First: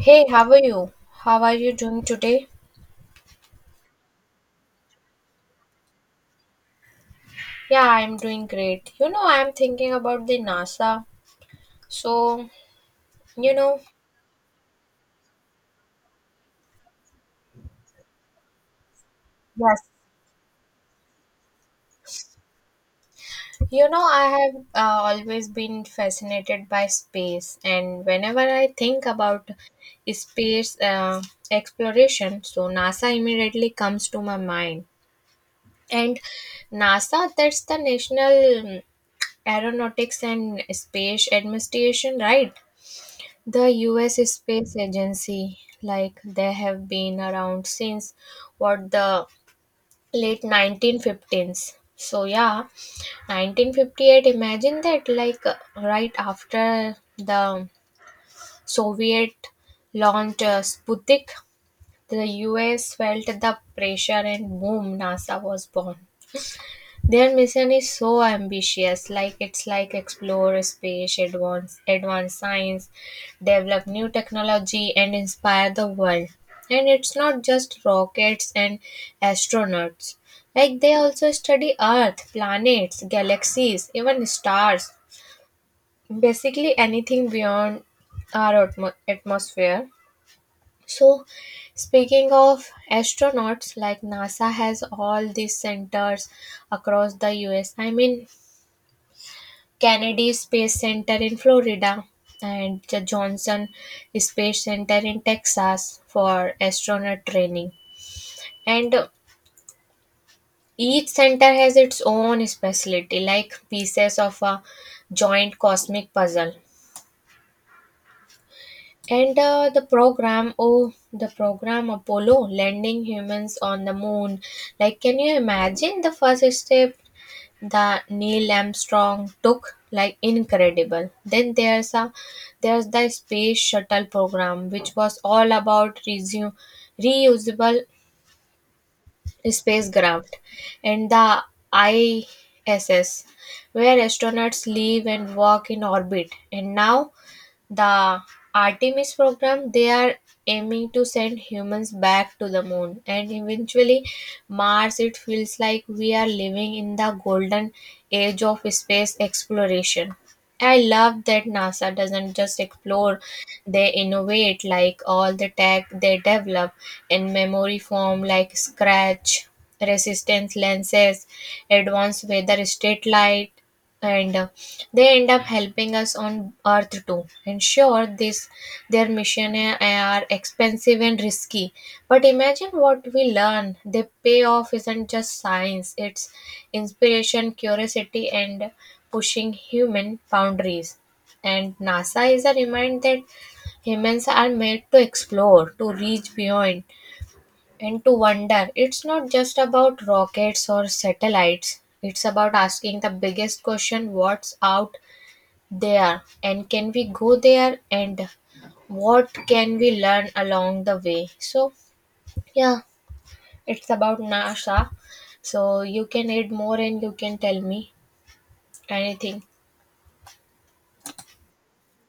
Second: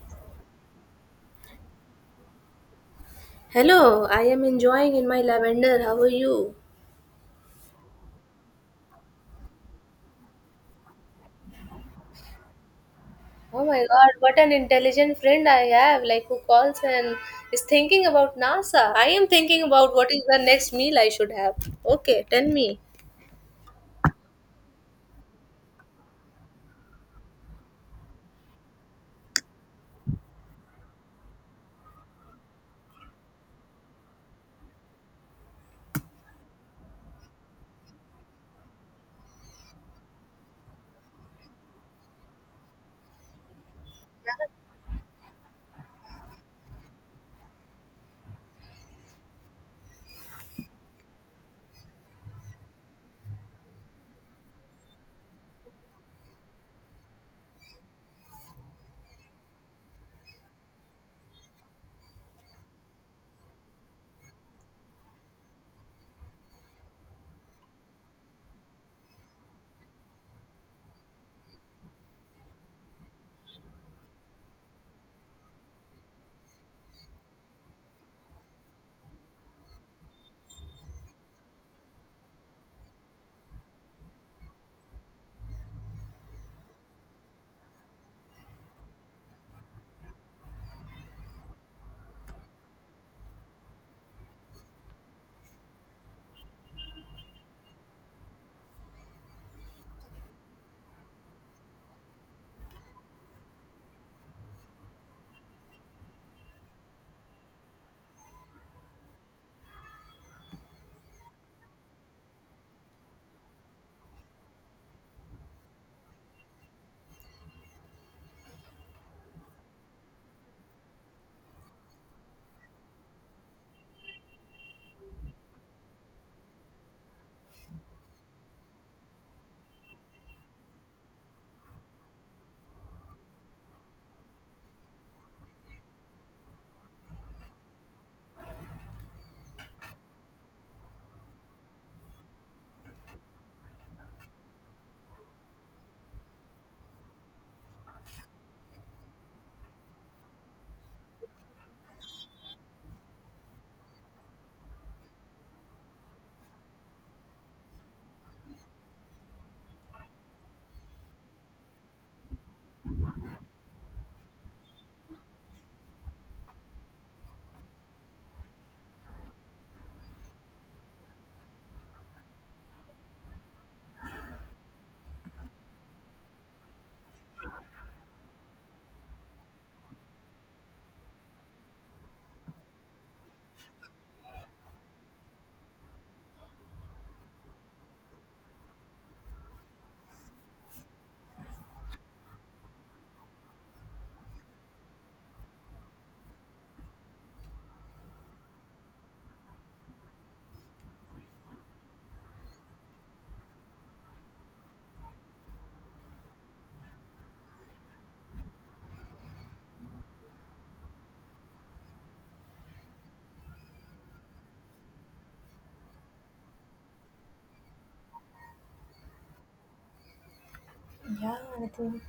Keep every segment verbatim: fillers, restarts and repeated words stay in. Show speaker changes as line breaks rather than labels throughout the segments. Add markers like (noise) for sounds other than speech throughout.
Hey, how are you? How are you doing today?
Hello, I am enjoying in my lavender. How are you?
Yeah, I'm doing great. You know, I'm thinking about the NASA. So, you
Oh my
know,
god, what an intelligent friend I have, like who calls and is thinking about NASA. I am thinking
yes.
about what is the next meal I should have. Okay, tell me.
You know, I have uh, always been fascinated by space, and whenever I think about space uh, exploration, so NASA immediately comes to my mind. And NASA, that's the National um, Aeronautics and Space Administration, right? The U S Space Agency, like they have been around since what the late nineteen fifteens. So yeah, nineteen fifty-eight, imagine that, like uh, right after the Soviet launched uh, Sputnik, the U S felt the pressure and boom, NASA was born. Their mission is so ambitious, like it's like explore space, advance advance science, develop new technology, and inspire the world. And it's not just rockets and astronauts. Like they also study Earth, planets, galaxies, even stars. Basically anything beyond our atmo- atmosphere. So, speaking of astronauts, like NASA has all these centers across the U S. I mean, Kennedy Space Center in Florida and the Johnson Space Center in Texas for astronaut training. And uh, each center has its own specialty, like pieces of a joint cosmic puzzle. And uh, the program, oh, the program Apollo landing humans on the moon. Like, can you imagine the first step the Neil Armstrong took, like incredible. Then there's a There's the space shuttle program, which was all about resume, reusable spacecraft, and the I S S where astronauts live and work in orbit. And now the Artemis program, they are aiming to send humans back to the moon and eventually Mars. It feels like we are living in the golden age of space exploration. I love that NASA doesn't just explore, they innovate, like all the tech they develop in memory form, like scratch resistance lenses, advanced weather state light, and uh, they end up helping us on earth too. And sure, this their mission a- are expensive and risky, but imagine what we learn. The payoff isn't just science, it's inspiration, curiosity, and pushing human boundaries. And NASA is a reminder that humans are made to explore, to reach beyond, and to wonder. It's not just about rockets or satellites, it's about asking the biggest question: what's out there, and can we go there, and what can we learn along the way? So yeah, it's about NASA. So you can add more and you can tell me anything.
Yeah, I think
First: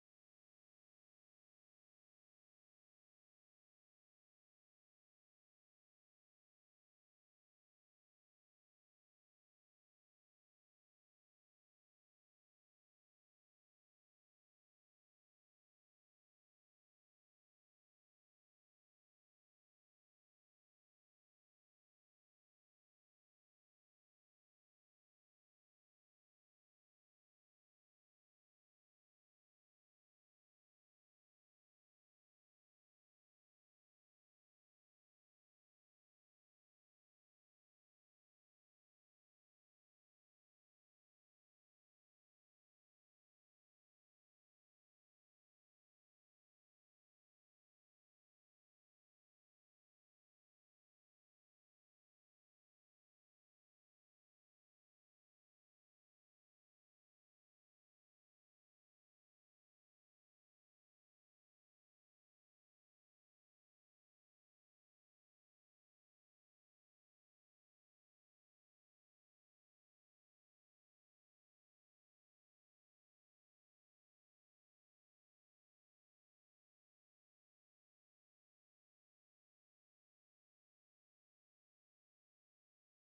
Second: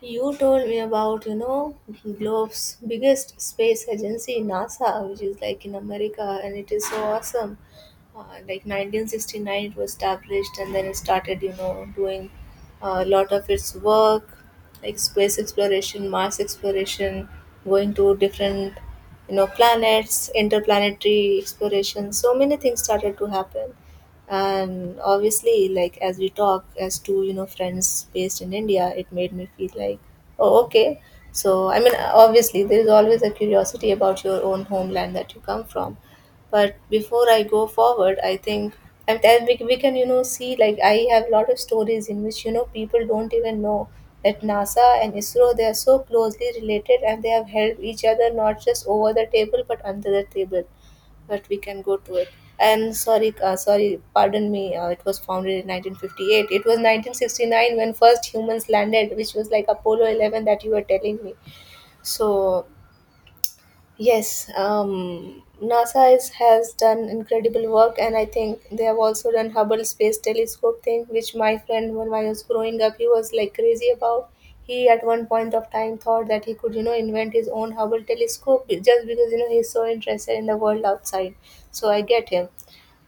you told me about, you know, Globe's biggest space agency, NASA, which is like in America, and it is so awesome. Uh, like nineteen sixty-nine, it was established, and then it started, you know, doing a lot of its work, like space exploration, Mars exploration, going to different, you know, planets, interplanetary exploration. So many things started to happen, and obviously, like as we talk as two, you know, friends based in India, it made me feel like, oh okay. So I mean, obviously there is always a curiosity about your own homeland that you come from, but before I go forward, I think, and then we, we can, you know, see, like I have a lot of stories in which, you know, people don't even know that NASA and ISRO, they are so closely related and they have helped each other not just over the table but under the table, but we can go to it. And sorry, uh, sorry, pardon me. Uh, it was founded in nineteen fifty-eight. It was nineteen sixty-nine when first humans landed, which was like Apollo eleven that you were telling me. So yes, um, NASA is, has done incredible work, and I think they have also done Hubble Space Telescope thing, which my friend, when I was growing up, he was like crazy about. He at one point of time thought that he could, you know, invent his own Hubble telescope just because, you know, he's so interested in the world outside. So I get him.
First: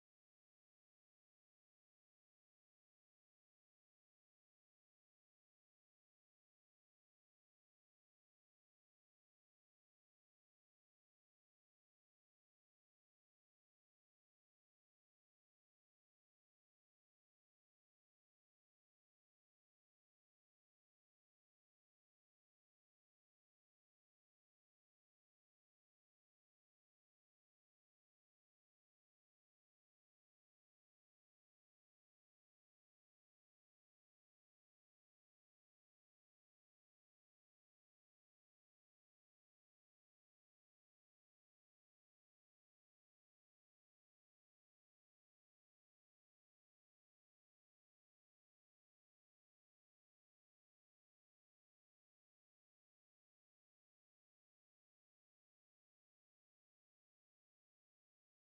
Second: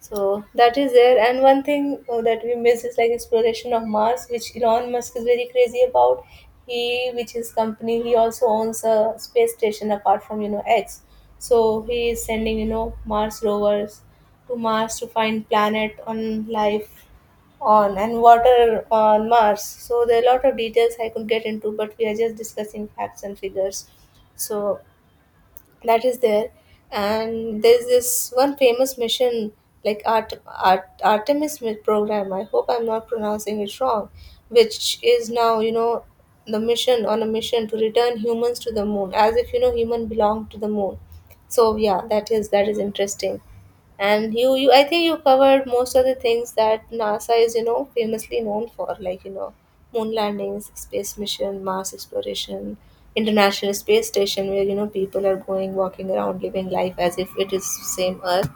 So that is there. And one thing uh, that we miss is like exploration of Mars, which Elon Musk is very crazy about. He, which is company, he also owns a space station apart from, you know, X. So he is sending, you know, Mars rovers to Mars to find planet on life on and water on Mars. So there are a lot of details I could get into, but we are just discussing facts and figures. So that is there, and there's this one famous mission like Art, Art, artemis mi- program, I hope I'm not pronouncing it wrong, which is now, you know, the mission on a mission to return humans to the moon, as if, you know, human belong to the moon. So yeah, that is, that is interesting. And you, you I think you covered most of the things that NASA is, you know, famously known for, like, you know, moon landings, space mission, Mars exploration, international space station, where, you know, people are going, walking around, living life as if it is same earth.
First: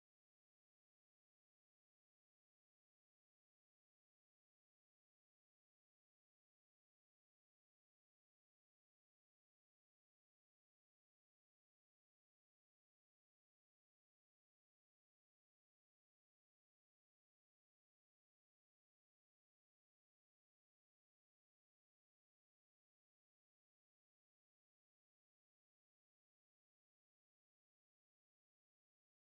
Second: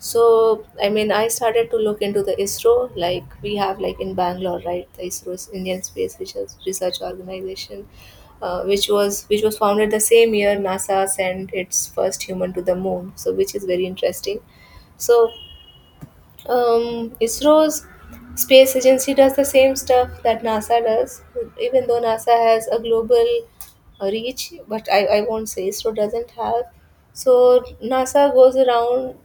So, I mean, I started to look into the ISRO, like we have like in Bangalore, right? The ISRO is Indian Space Research Research Organization, uh, which was which was founded the same year NASA sent its first human to the moon. So, which is very interesting. So, um, ISRO's space agency does the same stuff that NASA does, even though NASA has a global uh, reach, but I, I won't say ISRO doesn't have. So, NASA goes around.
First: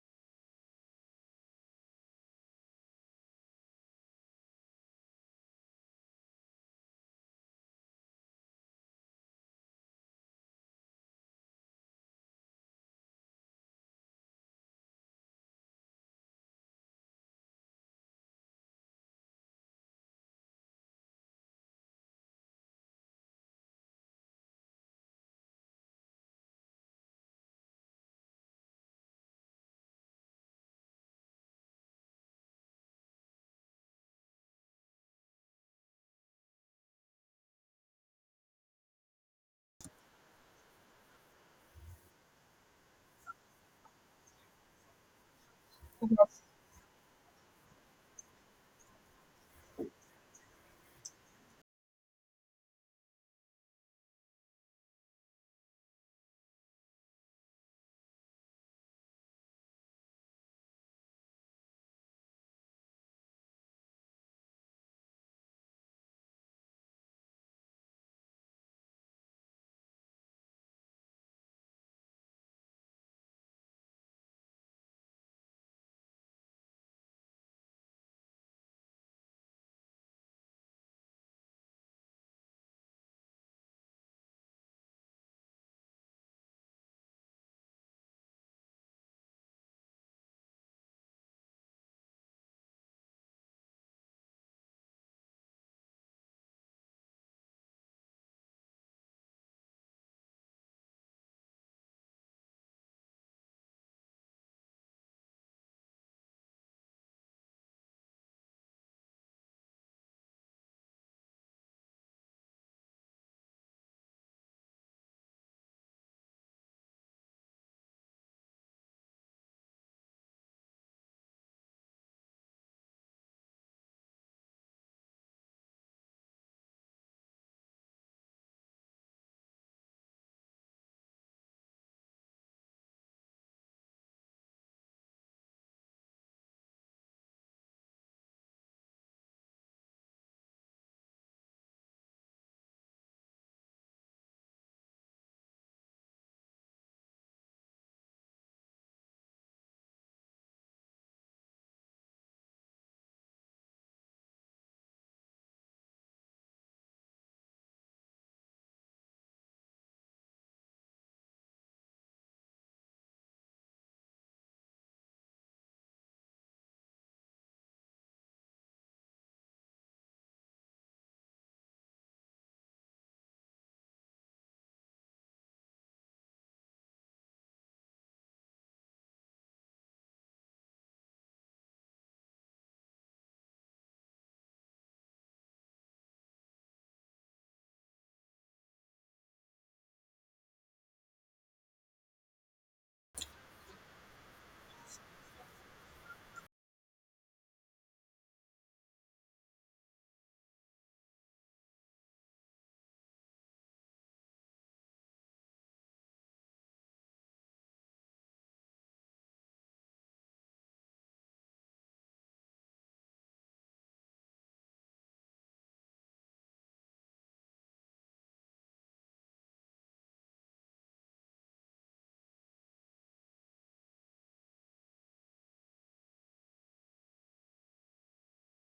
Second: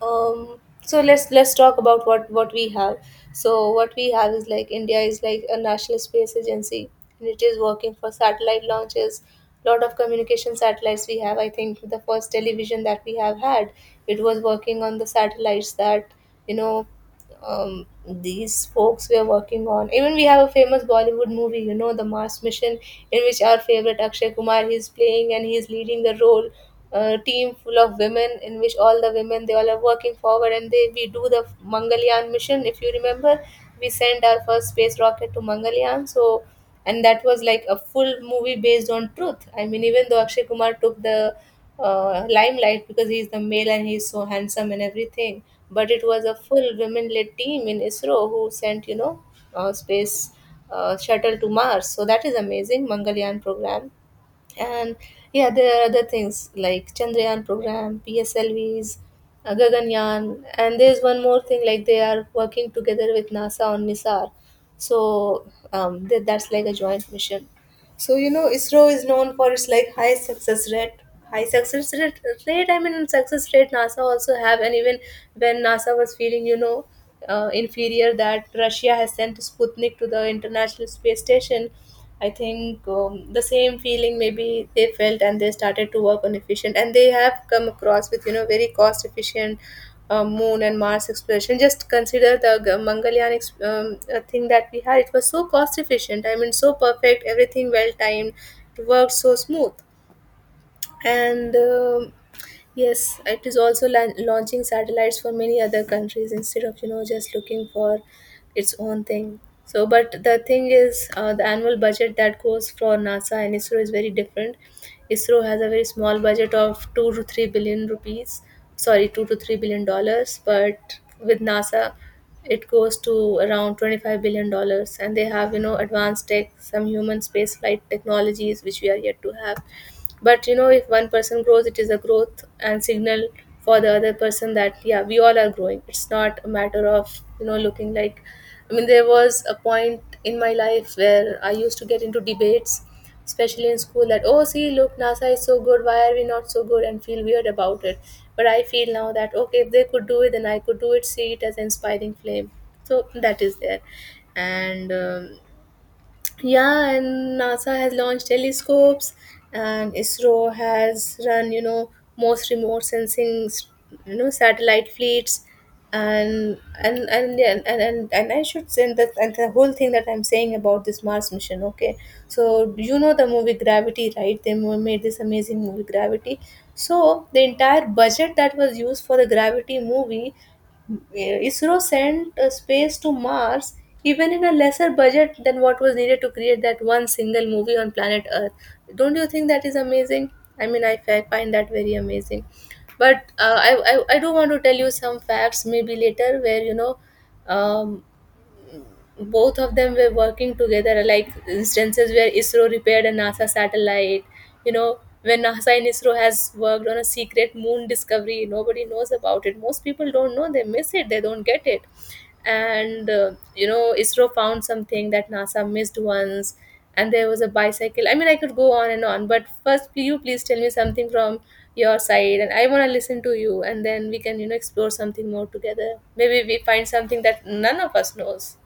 Um so let's let's talk about what what we have. So what we have is, like India is like a national space agency, and it is working for satellite launches, lot of communication satellites we have. I think the first television that we have had, it was working on the satellites that, you know, um, these folks were working on. Even we have a famous Bollywood movie, you know, the Mars mission in which our favorite Akshay Kumar, he is playing and he is leading the role, a team full of women in which all the women, they all are working forward, and they, we do the Mangalyaan mission, if you remember, we sent our first space rocket to Mangalyaan. So, and that was like a full movie based on truth. I mean, even though Akshay Kumar took the uh, limelight because he's the male and he's so handsome and everything, but it was a full women led team in ISRO who sent, you know, uh, space uh, shuttle to Mars. So that is amazing, Mangalyaan program. And yeah, there are other things like Chandrayaan program, PSLVs, uh, Gaganyaan, and there's one more thing, like they are working together with NASA on NISAR. So, um, th- that's like a joint mission. So, you know, ISRO is known for its like high success rate. High success rate, rate. I mean, success rate. NASA also have, and even when NASA was feeling, you know, uh, inferior, that Russia has sent Sputnik to the International Space Station. I think um, the same feeling maybe they felt, and they started to work on efficient, and they have come across with, you know, very cost efficient uh, moon and Mars exploration. Just consider the G- Mangalyaan ex- um, uh, thing that we had. It was so cost efficient. I mean, so perfect. Everything well timed. It worked so smooth. And um yes, it is also lan- launching satellites for many other countries instead of, you know, just looking for its own thing. So, but the thing is uh, the annual budget that goes for NASA and ISRO is very different. ISRO has a very small budget of two to three billion rupees, sorry, two to three billion dollars, but with NASA, it goes to around twenty-five billion dollars. And they have, you know, advanced tech, some human space flight technologies which we are yet to have. But you know, if one person grows, it is a growth and signal for the other person that yeah, we all are growing. It's not a matter of, you know, looking like, I mean, there was a point in my life where I used to get into debates, especially in school, that oh, see, look, NASA is so good, why are we not so good, and feel weird about it. But I feel now that okay, if they could do it, then I could do it, see it as an inspiring flame. So that is there. And um, yeah, and NASA has launched telescopes and ISRO has run, you know, most remote sensing, you know, satellite fleets. And and and and and, and, and I should say that, and the whole thing that I'm saying about this Mars mission, okay. So you know the movie Gravity, right? They mo- made this amazing movie Gravity. So the entire budget that was used for the Gravity movie, ISRO sent uh, space to Mars even in a lesser budget than what was needed to create that one single movie on planet Earth. Don't you think that is amazing? I mean, I fi- find that very amazing. But uh, I, I, I do want to tell you some facts maybe later where, you know, um, both of them were working together, like instances where ISRO repaired a NASA satellite, you know, when NASA and ISRO has worked on a secret moon discovery, nobody knows about it, most people don't know, they miss it, they don't get it. And uh, you know, ISRO found something that NASA missed once, and there was a bicycle. I mean, I could go on and on, but first, will you please tell me something from your side, and I want to listen to you, and then we can, you know, explore something more together, maybe we find something that none of us knows.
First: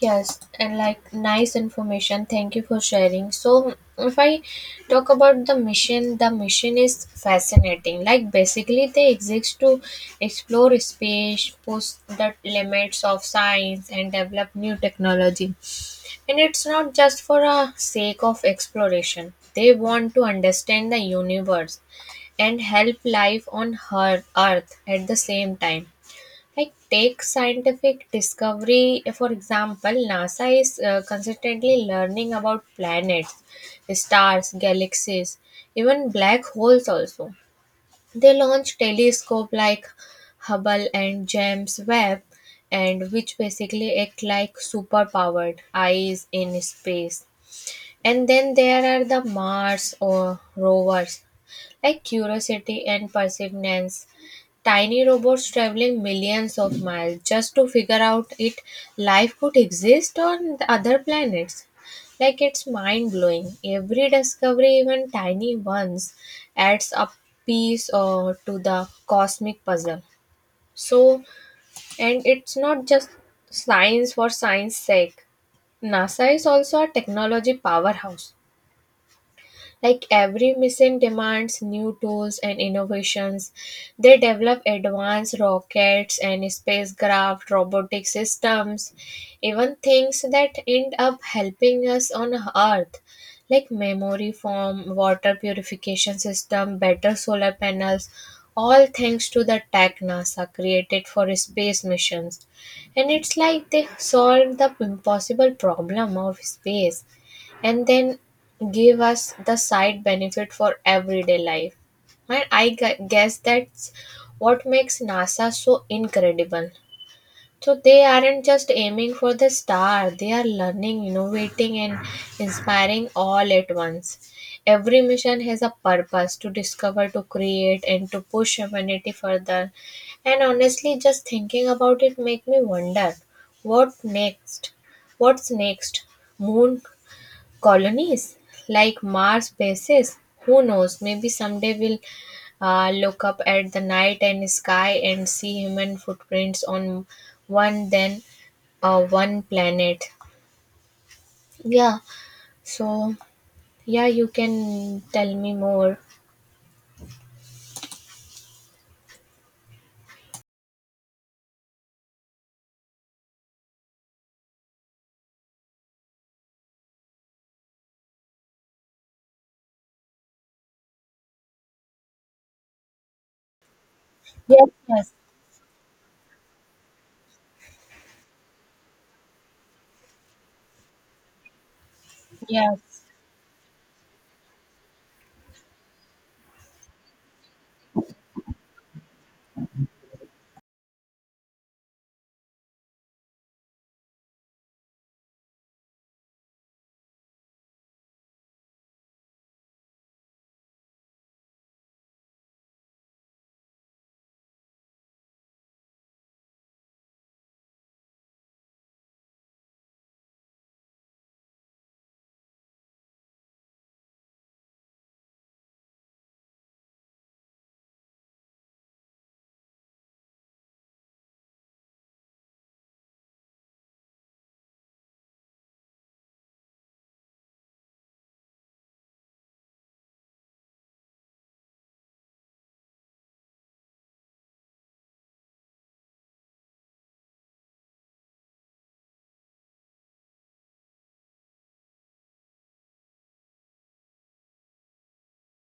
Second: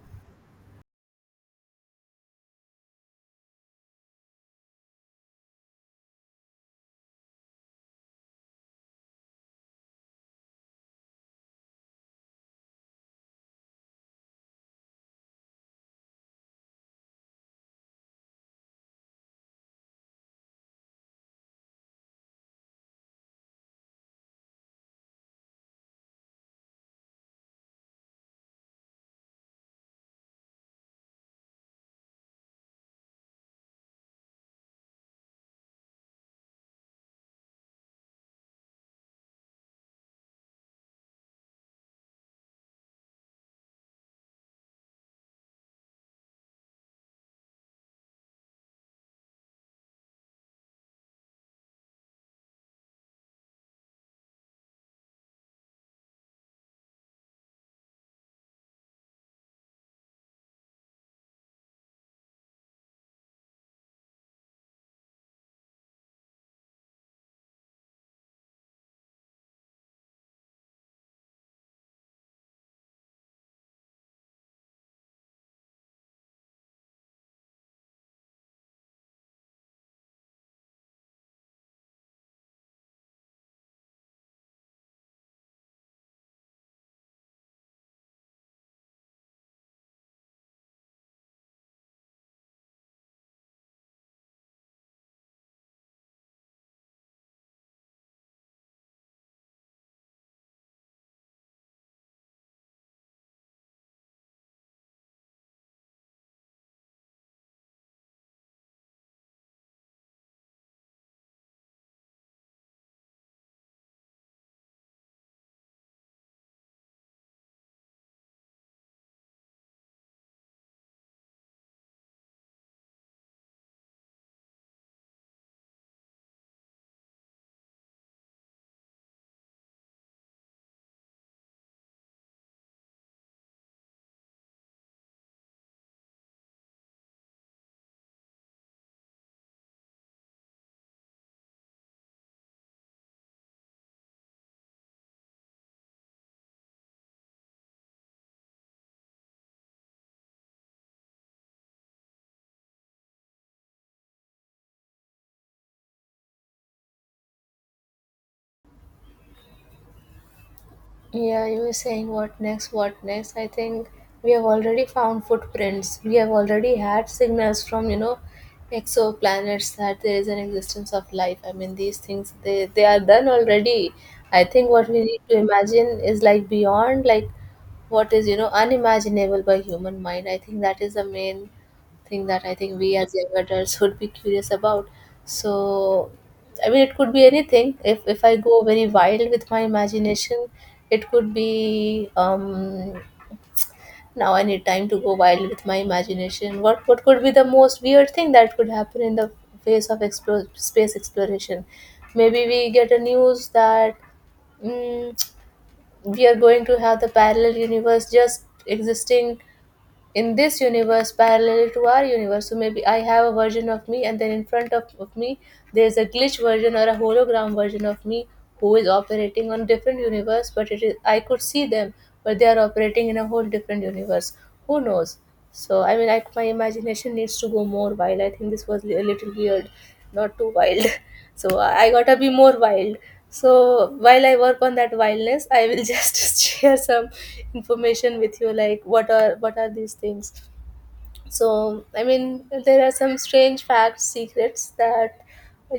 Yes, and like nice information. Thank you for sharing. So, if I talk about the mission, the mission is fascinating. Like, basically, they exist to explore space, push the limits of science, and develop new technology. And it's not just for a sake of exploration, they want to understand the universe and help life on her earth at the same time, like take scientific discovery, for example. NASA is uh, consistently learning about planets, stars, galaxies, even black holes also. They launch telescope like Hubble and James Webb, and which basically act like superpowered eyes in space. And then there are the Mars or rovers like Curiosity and Perseverance. Tiny robots traveling millions of miles just to figure out if life could exist on the other planets. Like it's mind blowing. Every discovery, even tiny ones, adds a piece uh, to the cosmic puzzle. So, and it's not just science for science sake. NASA is also a technology powerhouse. Like every mission demands new tools and innovations, they develop advanced rockets and spacecraft, robotic systems, even things that end up helping us on Earth, like memory foam, water purification system, better solar panels, all thanks to the tech NASA created for space missions. And it's like they solved the impossible problem of space and then give us the side benefit for everyday life. And I gu- guess that's what makes NASA so incredible. So they aren't just aiming for the star, they are learning, innovating, and inspiring all at once. Every mission has a purpose to discover, to create, and to push humanity further. And honestly, just thinking about it make me wonder what next? What's next? Moon colonies like Mars bases. Who knows? Maybe someday we'll uh, look up at the night and sky and see human footprints on one then uh, one planet. Yeah. So yeah, you can tell me more.
Yeah, you were saying what next, what next. I think we have already found footprints. We have already had signals from, you know, exoplanets that there is an existence of life. I mean, these things, they, they are done already. I
Yes.
think what we
Yes.
need to imagine is like beyond, like what is, you know, unimaginable by human mind. I think that is the main thing that I think we
Yes.
as young adults would be curious about. So, I mean, it could be anything. If if I go very wild with my imagination, it could be um, now I need time to go wild with my imagination. What what could be the most weird thing that could happen in the face of explore, space exploration? Maybe we get a news that mm, we are going to have the parallel universe just existing in this universe parallel to our universe. So maybe I have a version of me, and then in front of, of me, there's a glitch version or a hologram version of me who is operating on different universe. But it is I could see them, but they are operating in a whole different universe. Who knows? So I mean, I, my imagination needs to go more wild. I think this was a little weird, not too wild. (laughs) So I gotta be more wild. So while I work on that wildness, I will just (laughs) share some information with you, like what are what are these things. So I mean, there are some strange facts, secrets that,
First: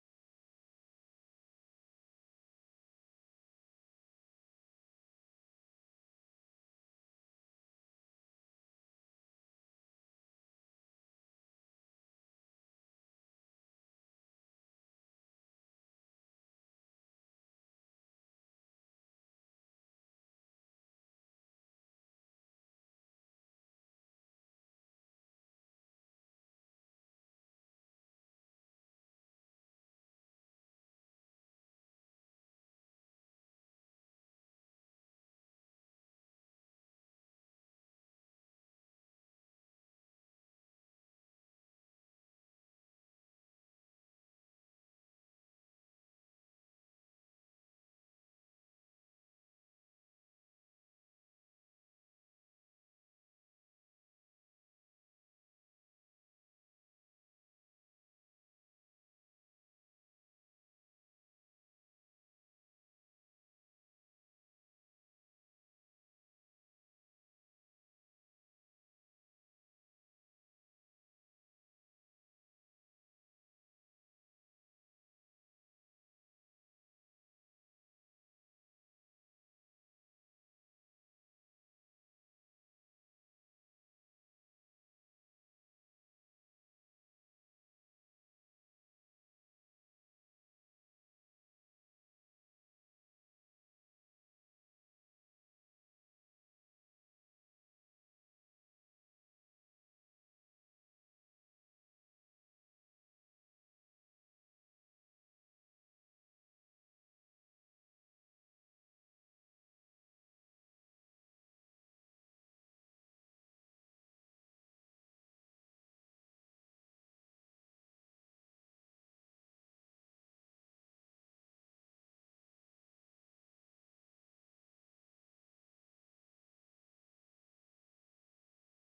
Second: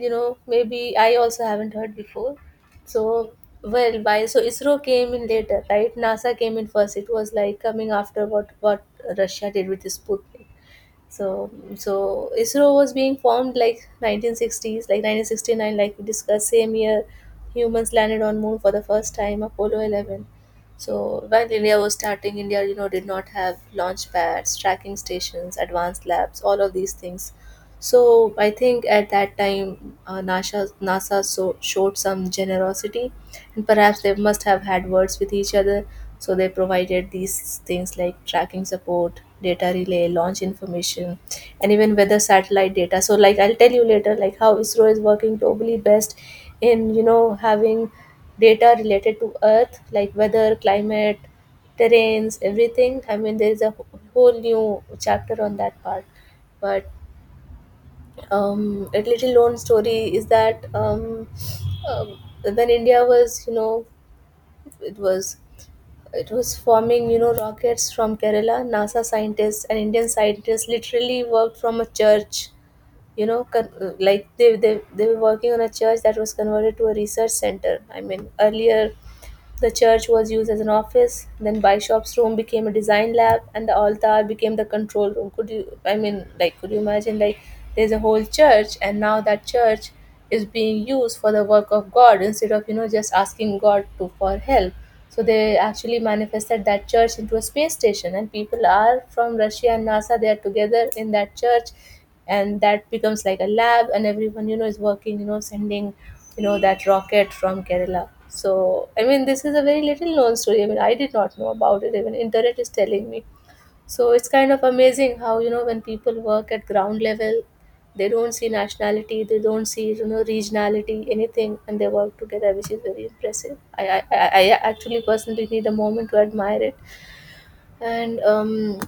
you know, maybe I also haven't heard before. So well by so ISRO came in later, right? NASA came in first. It was like coming after what what Russia did with the Sputnik. So, so I S R O was being formed like nineteen sixties, like nineteen sixty-nine, like we discussed, same year humans landed on moon for the first time, Apollo eleven. So while India was starting, India, you know, did not have launch pads, tracking stations, advanced labs, all of these things. So I think at that time, uh, NASA, NASA so, showed some generosity, and perhaps they must have had words with each other, so they provided these things like tracking support, data relay, launch information, and even weather satellite data. So, like I'll tell you later, like how I S R O is working globally best in, you know, having data related to Earth, like weather, climate, terrains, everything. I mean, there is a wh- whole new chapter on that part, but um, a little known story is that, um, um, when India was, you know, it was it was forming, you know, rockets from Kerala. NASA scientists and Indian scientists literally worked from a church. You know, con- like they, they they were working on a church that was converted to a research center. I mean, earlier the church was used as an office, then Bishop's room became a design lab, and the altar became the control room. Could you, I mean, like, could you imagine, like, there's a whole church, and now that church is being used for the work of God instead of, you know, just asking God to, for help. So they actually manifested that church into a space station, and people are from Russia and NASA. They are together in that church, and that becomes like a lab, and everyone, you know, is working, you know, sending, you know, that rocket from Kerala. So I mean, this is a very little known story. I mean, I did not know about it. Even internet is telling me. So it's kind of amazing how, you know, when people work at ground level, they don't see nationality, they don't see, you know, regionality, anything, and they work together, which is very impressive. I i, I I actually personally need a moment to admire it. And um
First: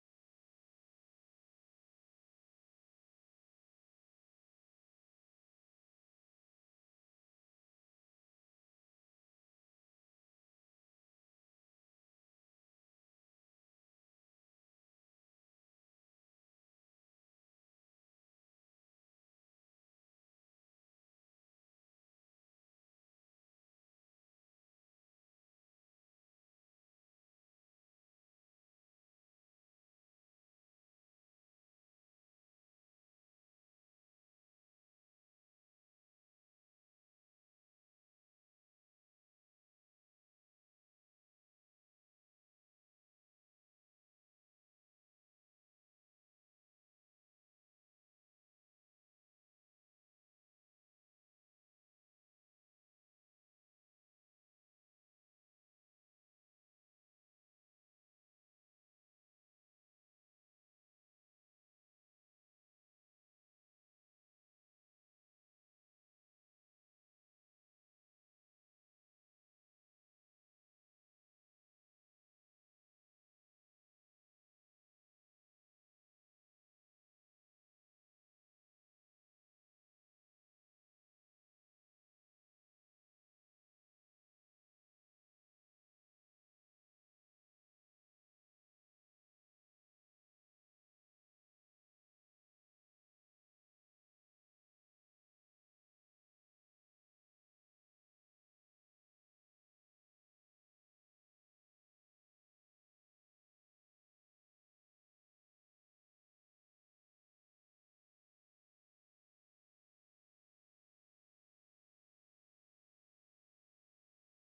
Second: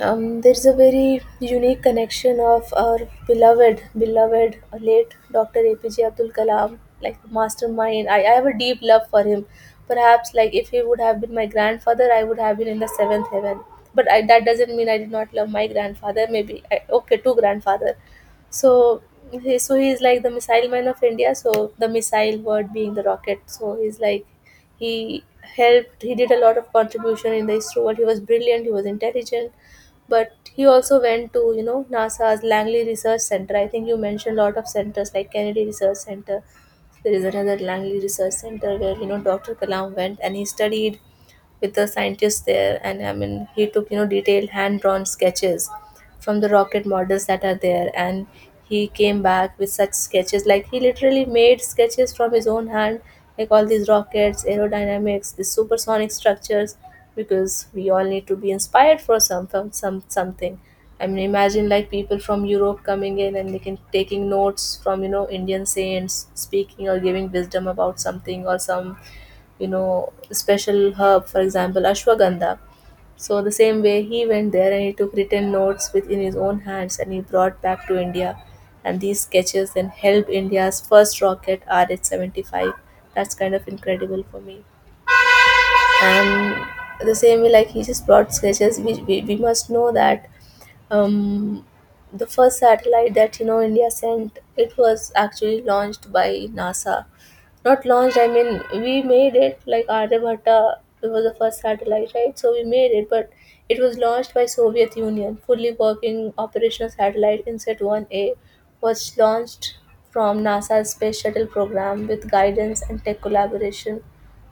um, there's a very unique connection of our beloved, beloved late Doctor A P J Abdul Kalam, like mastermind. I, I have a deep love for him. Perhaps, like if he would have been my grandfather, I would have been in the seventh heaven. But I, that doesn't mean I did not love my grandfather. Maybe I, okay, two grandfather. So, he, so he is like the missile man of India. So the missile word being the rocket. So he's like he helped. He did a lot of contribution in the I S R O world. He was brilliant. He was intelligent, but he also went to, you know, NASA's Langley Research Center. I think you mentioned a lot of centers like Kennedy Research Center. There is another Langley Research Center where, you know, Doctor Kalam went and he studied with the scientists there, and I mean he took, you know, detailed hand drawn sketches from the rocket models that are there, and he came back with such sketches. Like he literally made sketches from his own hand, like all these rockets aerodynamics, the supersonic structures, because we all need to be inspired for some, from some, something. I mean, imagine like people from Europe coming in and they can taking notes from, you know, Indian saints speaking or giving wisdom about something, or some, you know, special herb, for example, ashwagandha. So the same way, he went there and he took written notes within his own hands, and he brought back to India. And these sketches then helped India's first rocket, R H seventy-five. That's kind of incredible for me. And the same way, like he just brought sketches, we, we, we must know that, um, the first satellite that, you know, India sent, it was actually launched by NASA. Not launched, I mean we made it, like Aryabhatta. It was the first satellite, right? So we made it, but it was launched by Soviet Union. Fully working operational satellite InSat one A was launched from NASA's space shuttle program with guidance and tech collaboration.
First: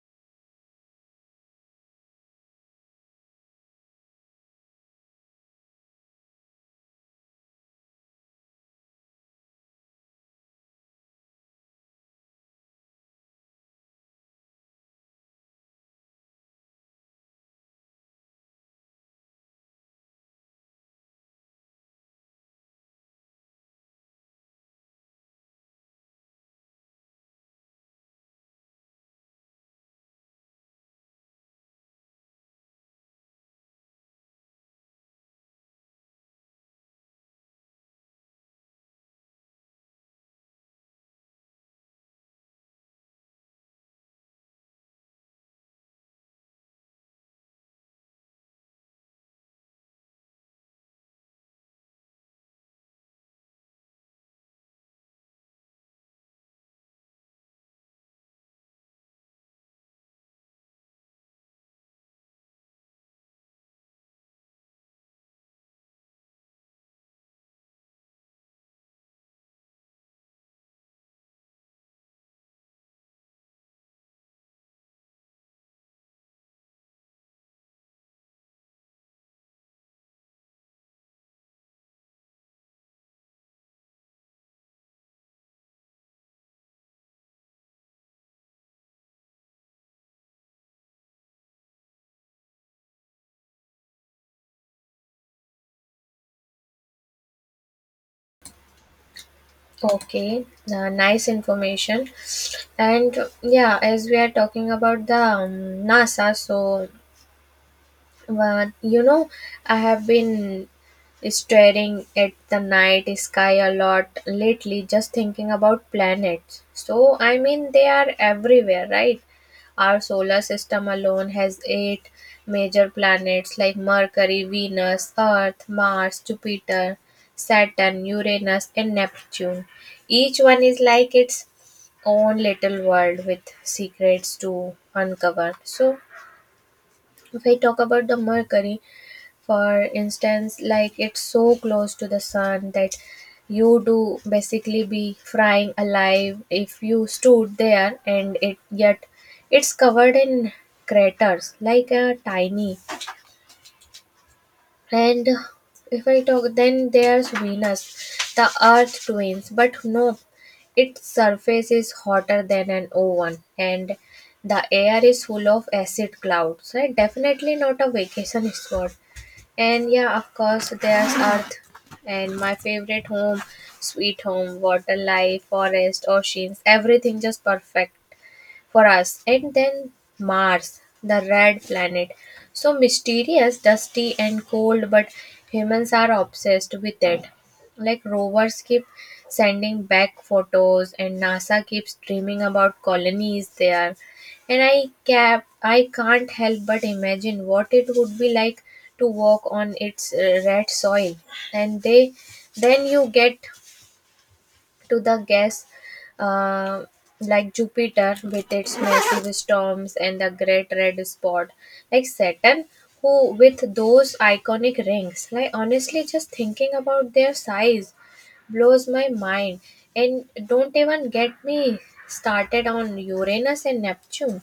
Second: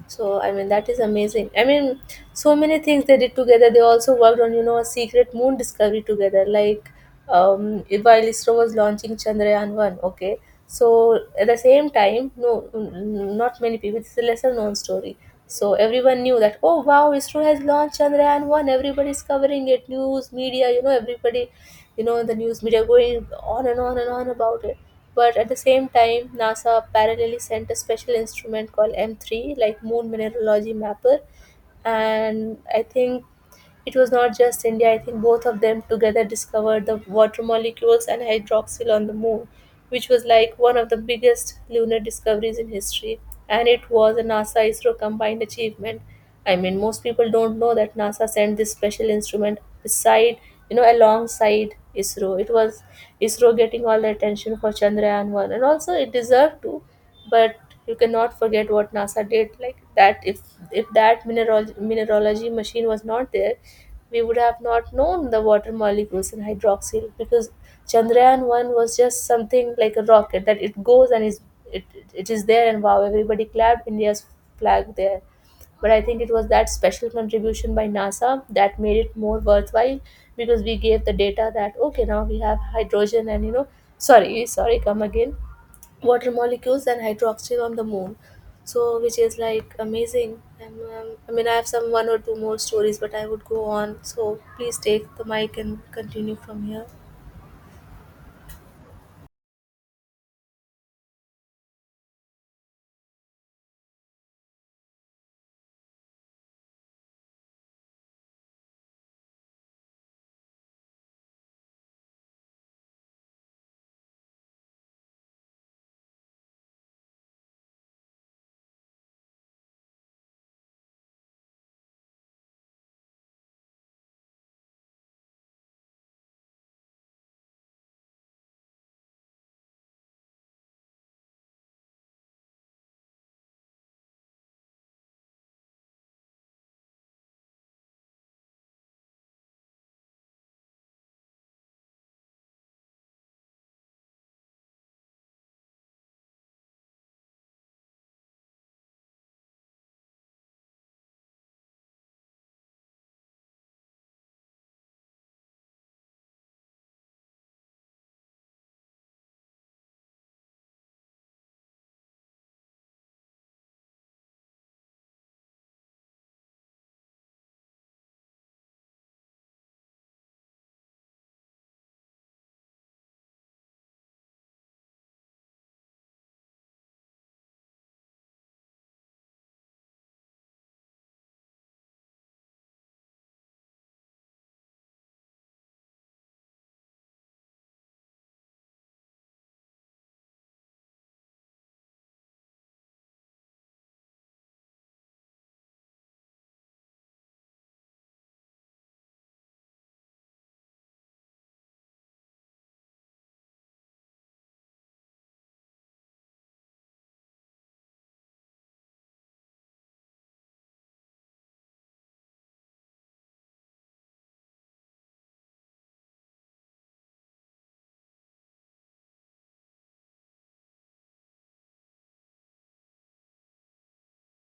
So I mean that is amazing. I mean, so many things they did together. They also worked on, you know, a secret moon discovery together. Like, um, while I S R O was launching Chandrayaan one, okay. So at the same time, no, n- n- not many people. It's a lesser known story. So everyone knew that. Oh wow, I S R O has launched Chandrayaan one. Everybody's covering it. News media, you know, everybody, you know, the news media going on and on and on about it. But at the same time, NASA parallelly sent a special instrument called M three, like Moon Mineralogy Mapper. And I think it was not just India, I think both of them together discovered the water molecules and hydroxyl on the moon, which was like one of the biggest lunar discoveries in history. And it was a NASA I S R O combined achievement. I mean, most people don't know that NASA sent this special instrument beside, you know, alongside I S R O. It was I S R O getting all the attention for Chandrayaan one, and also it deserved to, but you cannot forget what NASA did. Like that, if if that mineral mineralogy machine was not there, we would have not known the water molecules in hydroxyl, because Chandrayaan one was just something like a rocket that it goes and is it, it, is there, and wow, everybody clapped India's flag there. But I think it was that special contribution by NASA that made it more worthwhile, because we gave the data that okay, now we have hydrogen and, you know, sorry sorry come again, water molecules and hydroxyl on the moon. So which is like amazing. And um, I mean, I have some one or two more stories, but I would go on, so please take the mic and continue from here.
Okay, uh, nice information. And yeah, as we are talking about the um, NASA, so but you know, I have been staring at the night sky a lot lately, just thinking about planets. So, I mean, they are everywhere, right? Our solar system alone has eight major planets like Mercury, Venus, Earth, Mars, Jupiter, Saturn, Uranus, and Neptune. Each one is like its own little world with secrets to uncover. So, if I talk about the Mercury, for instance, like it's so close to the sun that you do basically be frying alive if you stood there, and it yet it's covered in craters like a tiny. And if I talk then there's Venus, the earth twins, but no, its surface is hotter than an oven, and the air is full of acid clouds. Right, definitely not a vacation (laughs) spot. And yeah, of course, there's Earth and my favorite home, sweet home, water, life, forest, oceans, everything just perfect for us. And then Mars, the red planet. So mysterious, dusty, and cold, but humans are obsessed with it. Like rovers keep sending back photos, and NASA keeps dreaming about colonies there. And I cap, I can't help but imagine what it would be like to walk on its uh, red soil. And they, then you get to the gas uh, like Jupiter with its massive storms and the great red spot, like Saturn, who with those iconic rings. Like honestly, just thinking about their size blows my mind, and don't even get me started on Uranus and Neptune,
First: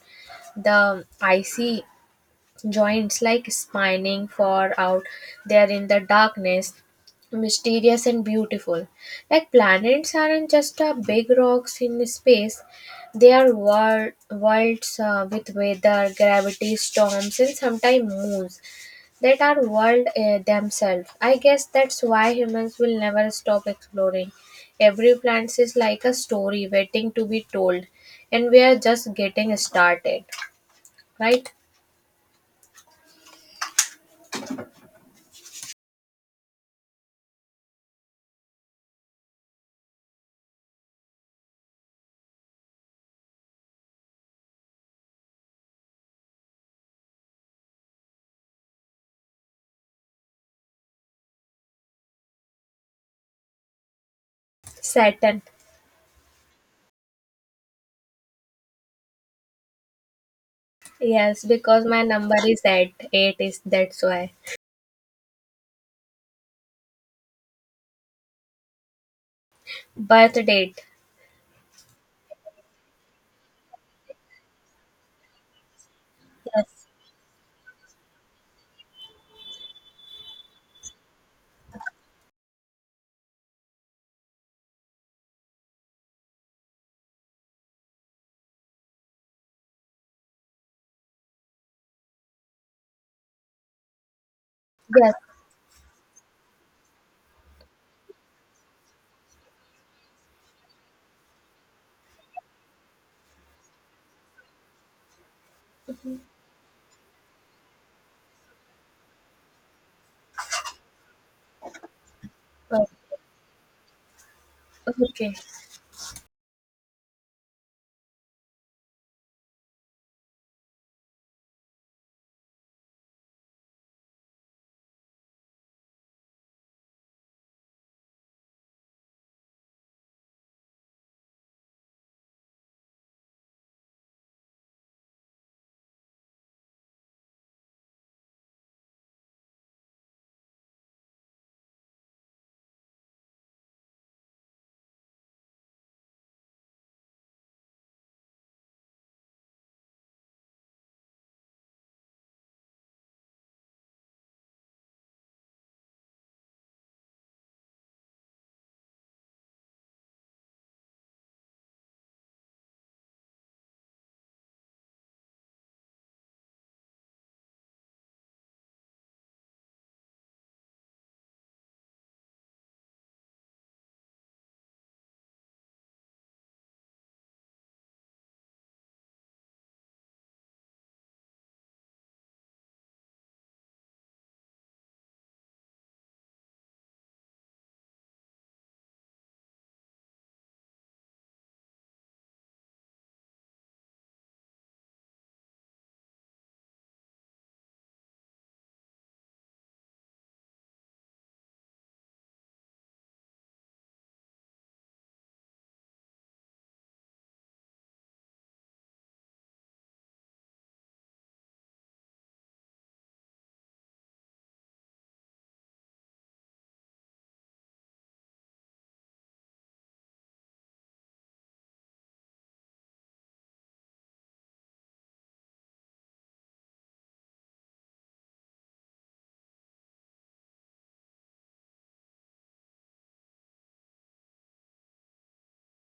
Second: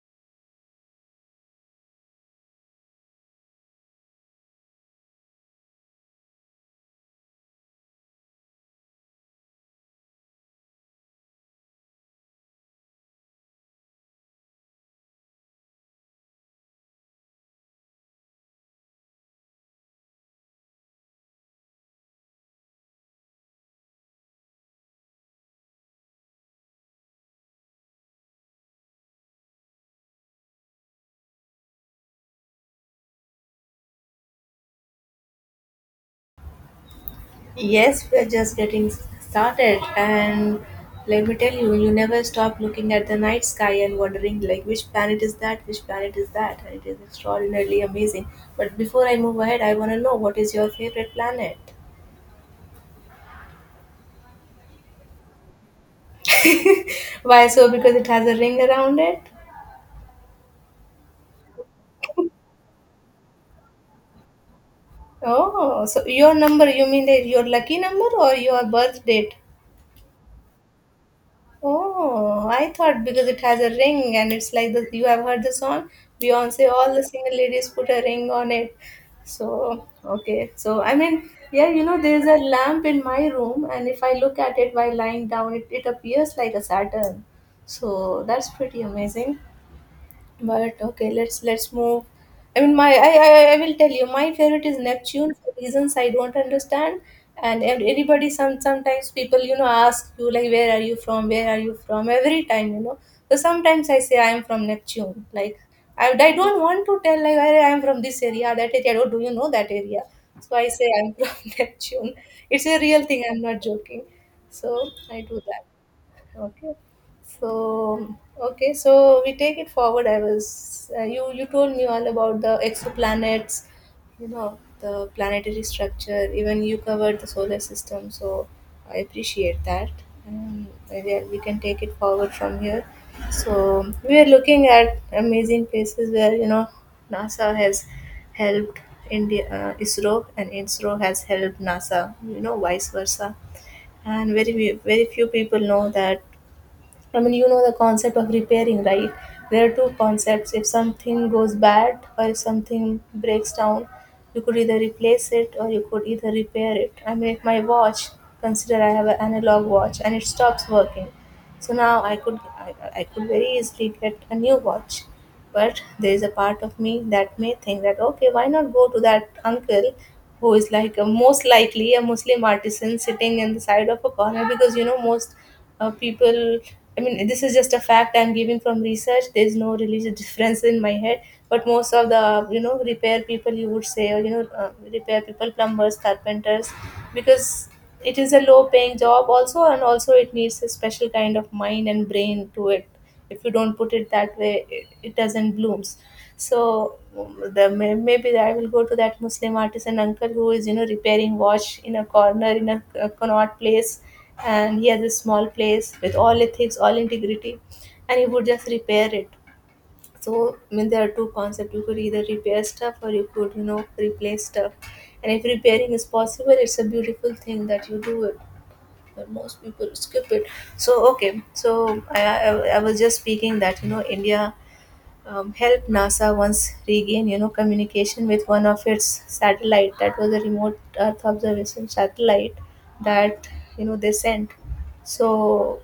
the icy joints like spinning far out there in the darkness, mysterious and beautiful. Like planets aren't just uh, big rocks in space, they are wor- worlds uh, with weather, gravity, storms, and sometimes moons that are world uh, themselves. I guess that's why humans will never stop exploring. Every planet is like a story waiting to be told, and we are just getting started, right?
Yes, we're just getting started, and let me tell you, you never stop looking at the night sky and wondering, like, which planet is that? Which planet is that? And it is extraordinarily amazing. But before I move ahead, I want to know, what is your favorite planet?
Saturn.
Why so? Because it has a ring around it?
Yes, because my number is eight. Eight is that's why.
Oh, so your number, you mean that your lucky number or your birth date?
Birth date.
Oh, I thought because it has a ring and it's like the you have heard the song Beyonce,
Yes.
all the single ladies put a ring on it. So, okay. So, I mean, yeah, you know, there's a lamp in my room, and if I look at it while lying down, it, it appears like a Saturn. So, that's pretty amazing. But okay, let's let's move. I mean, my I, I I will tell you, my favorite is
Yes.
Neptune for reasons I don't understand. And ev- everybody, some sometimes people, you know, ask you like, where are you from? Where are you from? Every time, you know. So sometimes I say I am from Neptune. Like I I don't want to tell like I, I am from this area, that area. Oh, do you know that area? So I say I'm from (laughs) Neptune. It's a
Oh.
real thing. I'm not joking. So I
Okay.
do that. Okay. So okay, so we take it forward. I was uh, you you told me all about the exoplanets, you know, the planetary structure. Even you covered the solar system, so I appreciate that. Um, maybe we can take it forward from here. So we are looking at amazing places where, you know, NASA has helped India, uh, ISRO, and I S R O has helped NASA. You know, vice versa. And very few- very few people know that. I mean, you know the concept of repairing, right? There are two concepts. If something goes bad or if something breaks down, you could either replace it or you could either repair it. I mean, if my watch, consider I have an analog watch and it stops working, so now I could I, I could very easily get a new watch. But there is a part of me that may think that okay, why not go to that uncle who is like a, most likely a Muslim artisan sitting in the side of a corner because, you know, most uh, people. I mean, this is just a fact I'm giving from research. There's no religious (laughs) difference in my head. But most of the you know repair people you would say, or you know uh, repair people, plumbers, carpenters, because it is a low paying job also, and also it needs a special kind of mind and brain to it. If you don't put it that way it, it doesn't blooms. So um, the, may- maybe I will go to that Muslim artisan uncle who is you know repairing watch in a corner in a, a convert place, and he has a small place with all ethics, all integrity, and he would just repair it. So, I mean, there are two concepts. You could either repair stuff, or you could, you know, replace stuff. And if repairing is possible, it's a beautiful thing that you do it. But most people skip it. So, okay. So, I, I, I was just speaking that, you know, India um, helped NASA once regain, you know, communication with one of its satellite. That was a remote Earth observation satellite that, you know, they sent. So,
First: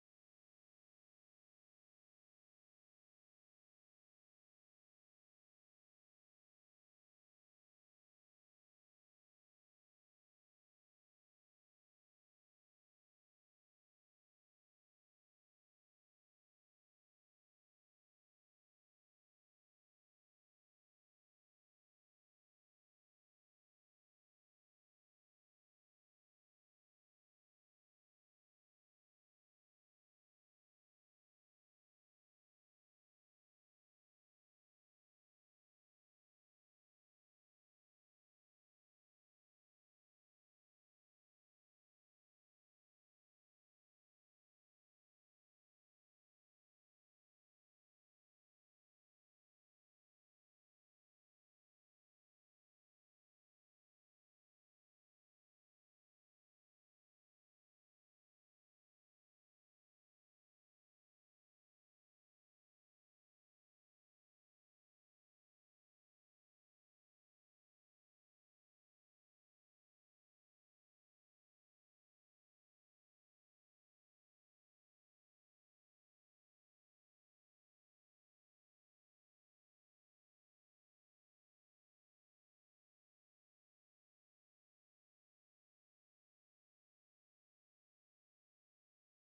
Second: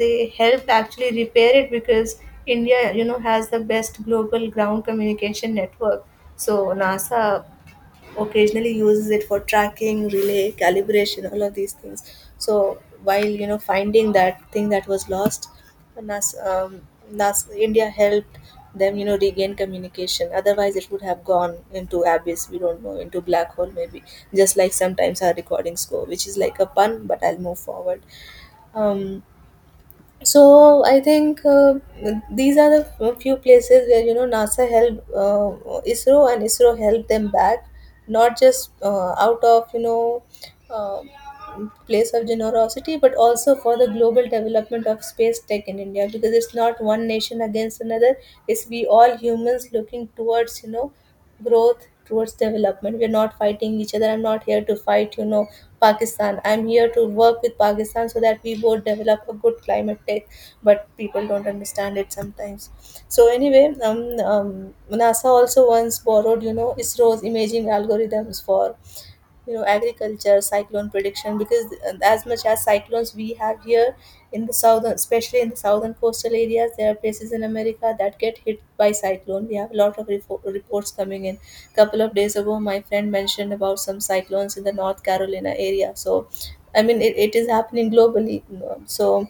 they helped actually repair it because India, you know, has the best global ground communication network. So NASA occasionally uses it for tracking, relay, calibration, all of these things. So while you know finding that thing that was lost, NASA, um, NASA India helped them, you know, regain communication. Otherwise, it would have gone into abyss. We don't know, into black hole maybe. Just like sometimes our recordings go, which is like a pun, but I'll move forward. Um, so i think uh, these are the f- few places where you know NASA helped uh, ISRO, and ISRO helped them back, not just uh, out of you know uh, place of generosity, but also for the global development of space tech in India, because it's not one nation against another. It's we all humans looking towards you know growth, towards development. We're not fighting each other. I'm not here to fight, you know, Pakistan. I'm here to work with Pakistan so that we both develop a good climate tech. But people don't understand it sometimes. So anyway, um, um, NASA also once borrowed, you know, ISRO's imaging algorithms for you know agriculture cyclone prediction, because uh, as much as cyclones we have here in the southern, especially in the southern coastal areas, there are places in America that get hit by cyclone. We have a lot of repo- reports coming in. Couple of days ago my friend mentioned about some cyclones in the North Carolina area. So I mean it, it is happening globally. So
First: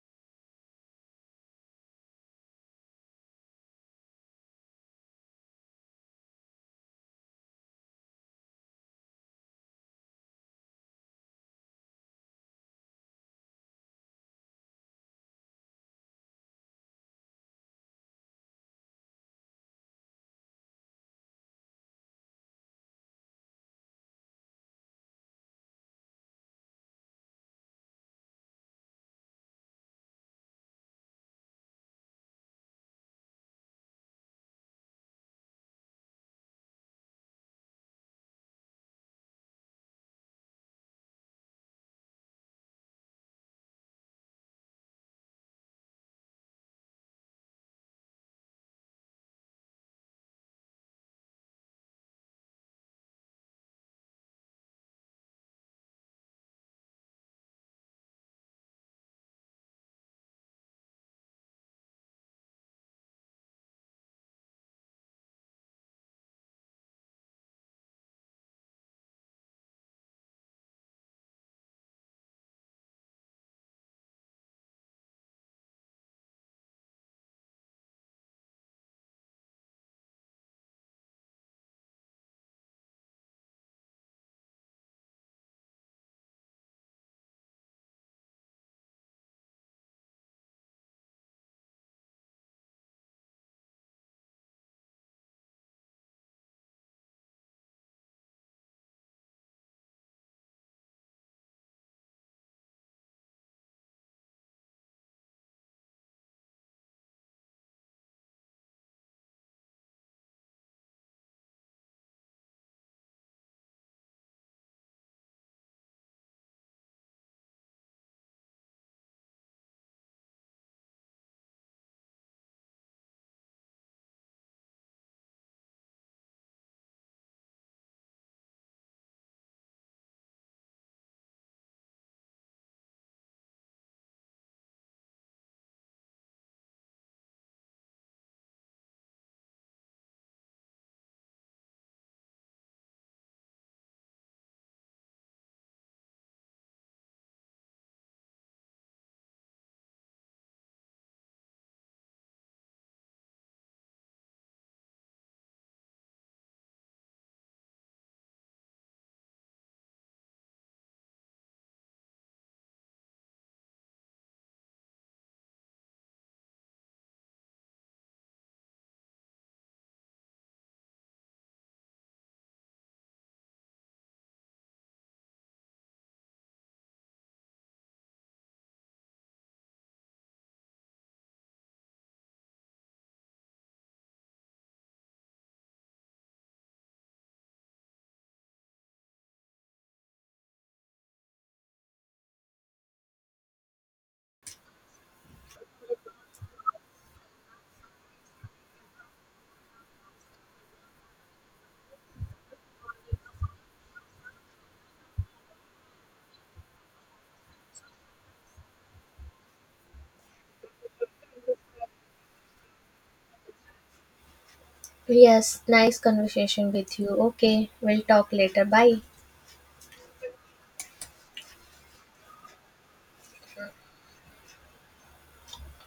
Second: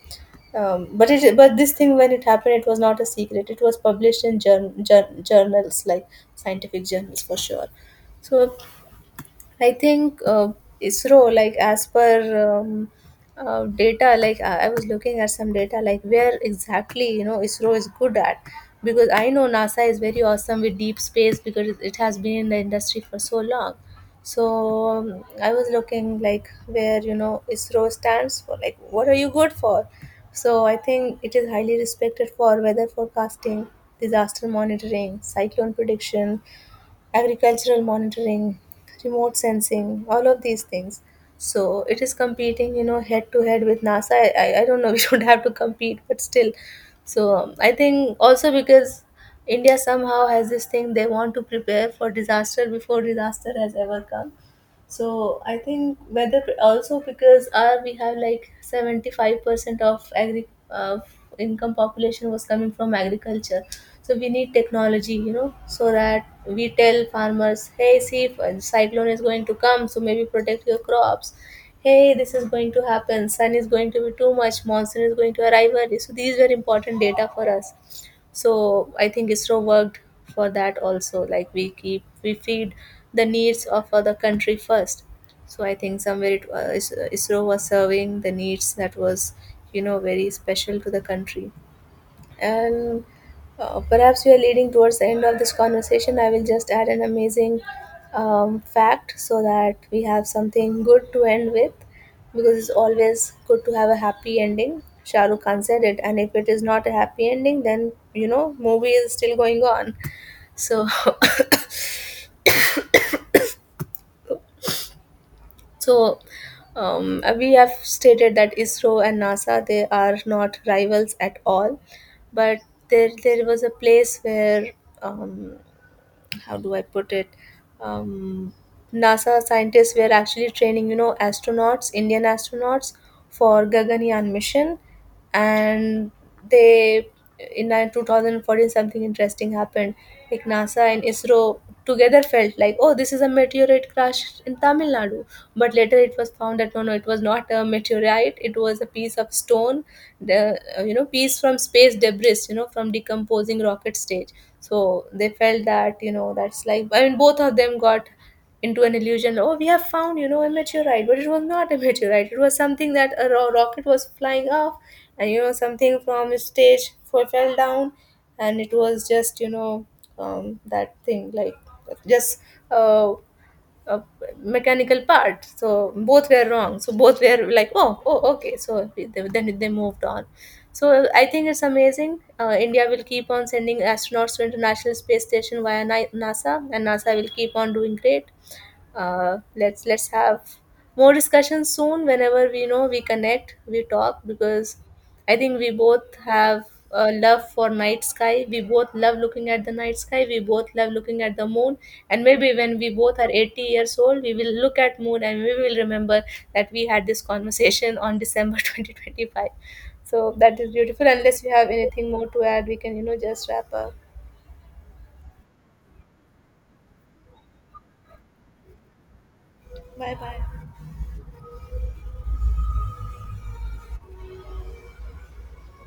um, but it, but this thing when it happened, it was not a secret. It was published in jour- jour- journals, like scientific journals for sure. So I think uh, ISRO, like as per um, uh, data, like I I was looking at some data, like where exactly you know ISRO is good at, because I know NASA is very awesome with deep space because it it has been in the industry for so long. So um, I was looking like where you know ISRO stands for, like what are you good for? So I think it is highly respected for weather forecasting, disaster monitoring, cyclone prediction, agricultural monitoring, remote sensing, all of these things. So it is competing, you know, head to head with NASA. I, I, I don't know, (laughs) we don't have to compete, but still. So um, I think also because India somehow has this thing, they want to prepare for disaster before disaster has ever come. So I think whether also because our we have like seventy five percent of agri uh, income population was coming from agriculture. So we need technology, you know, so that we tell farmers, hey, see, if a cyclone is going to come, so maybe protect your crops. Hey, this is going to happen. Sun is going to be too much. Monsoon is going to arrive early. So these were important data for us. So I think ISRO worked for that also, like we keep, we feed the needs of other country first. So I think somewhere it was ISRO was serving the needs that was you know very special to the country. And uh, perhaps we are leading towards the end of this conversation. I will just add an amazing um, fact so that we have something good to end with, because it's always good to have a happy ending. Shah Rukh Khan said it, and if it is not a happy ending, then you know movie is still going on. So (laughs) so um, we have stated that ISRO and NASA, they are not rivals at all, but there there was a place where, um, how do I put it? Um, NASA scientists were actually training, you know, astronauts, Indian astronauts for Gaganyaan mission, and they in uh, twenty fourteen, something interesting happened. Like NASA and ISRO together felt like, oh, this is a meteorite crash in Tamil Nadu. But later it was found that no, no, it was not a meteorite, it was a piece of stone. The uh, you know piece from space debris, you know, from decomposing rocket stage. So they felt that you know that's like, I mean, both of them got into an illusion, oh, we have found you know a meteorite, but it was not (laughs) a meteorite. It was something that a ro- rocket was flying off, and you know something from a stage fo- fell down. And it was just you know um, that thing, like just uh, a mechanical part. So both were wrong, so both were like, oh, oh, okay. So they, then they moved on. So I think it's amazing. Uh, india will keep on sending astronauts to international space station via Ni- NASA, and NASA will keep on doing great. Uh, let's let's have more discussion soon, whenever we know we connect, we talk, because I think we both have a love for night sky. We both love looking at the night sky, we both love looking at the moon. And maybe when we both are eighty years old, we will look at moon and we will remember that we had this conversation on december (laughs) twenty twenty-five. So that is beautiful. Unless you have anything more to add, we can you know just wrap up.
Yes. Nice conversation with you. Okay. We'll talk later. Bye.
Bye bye.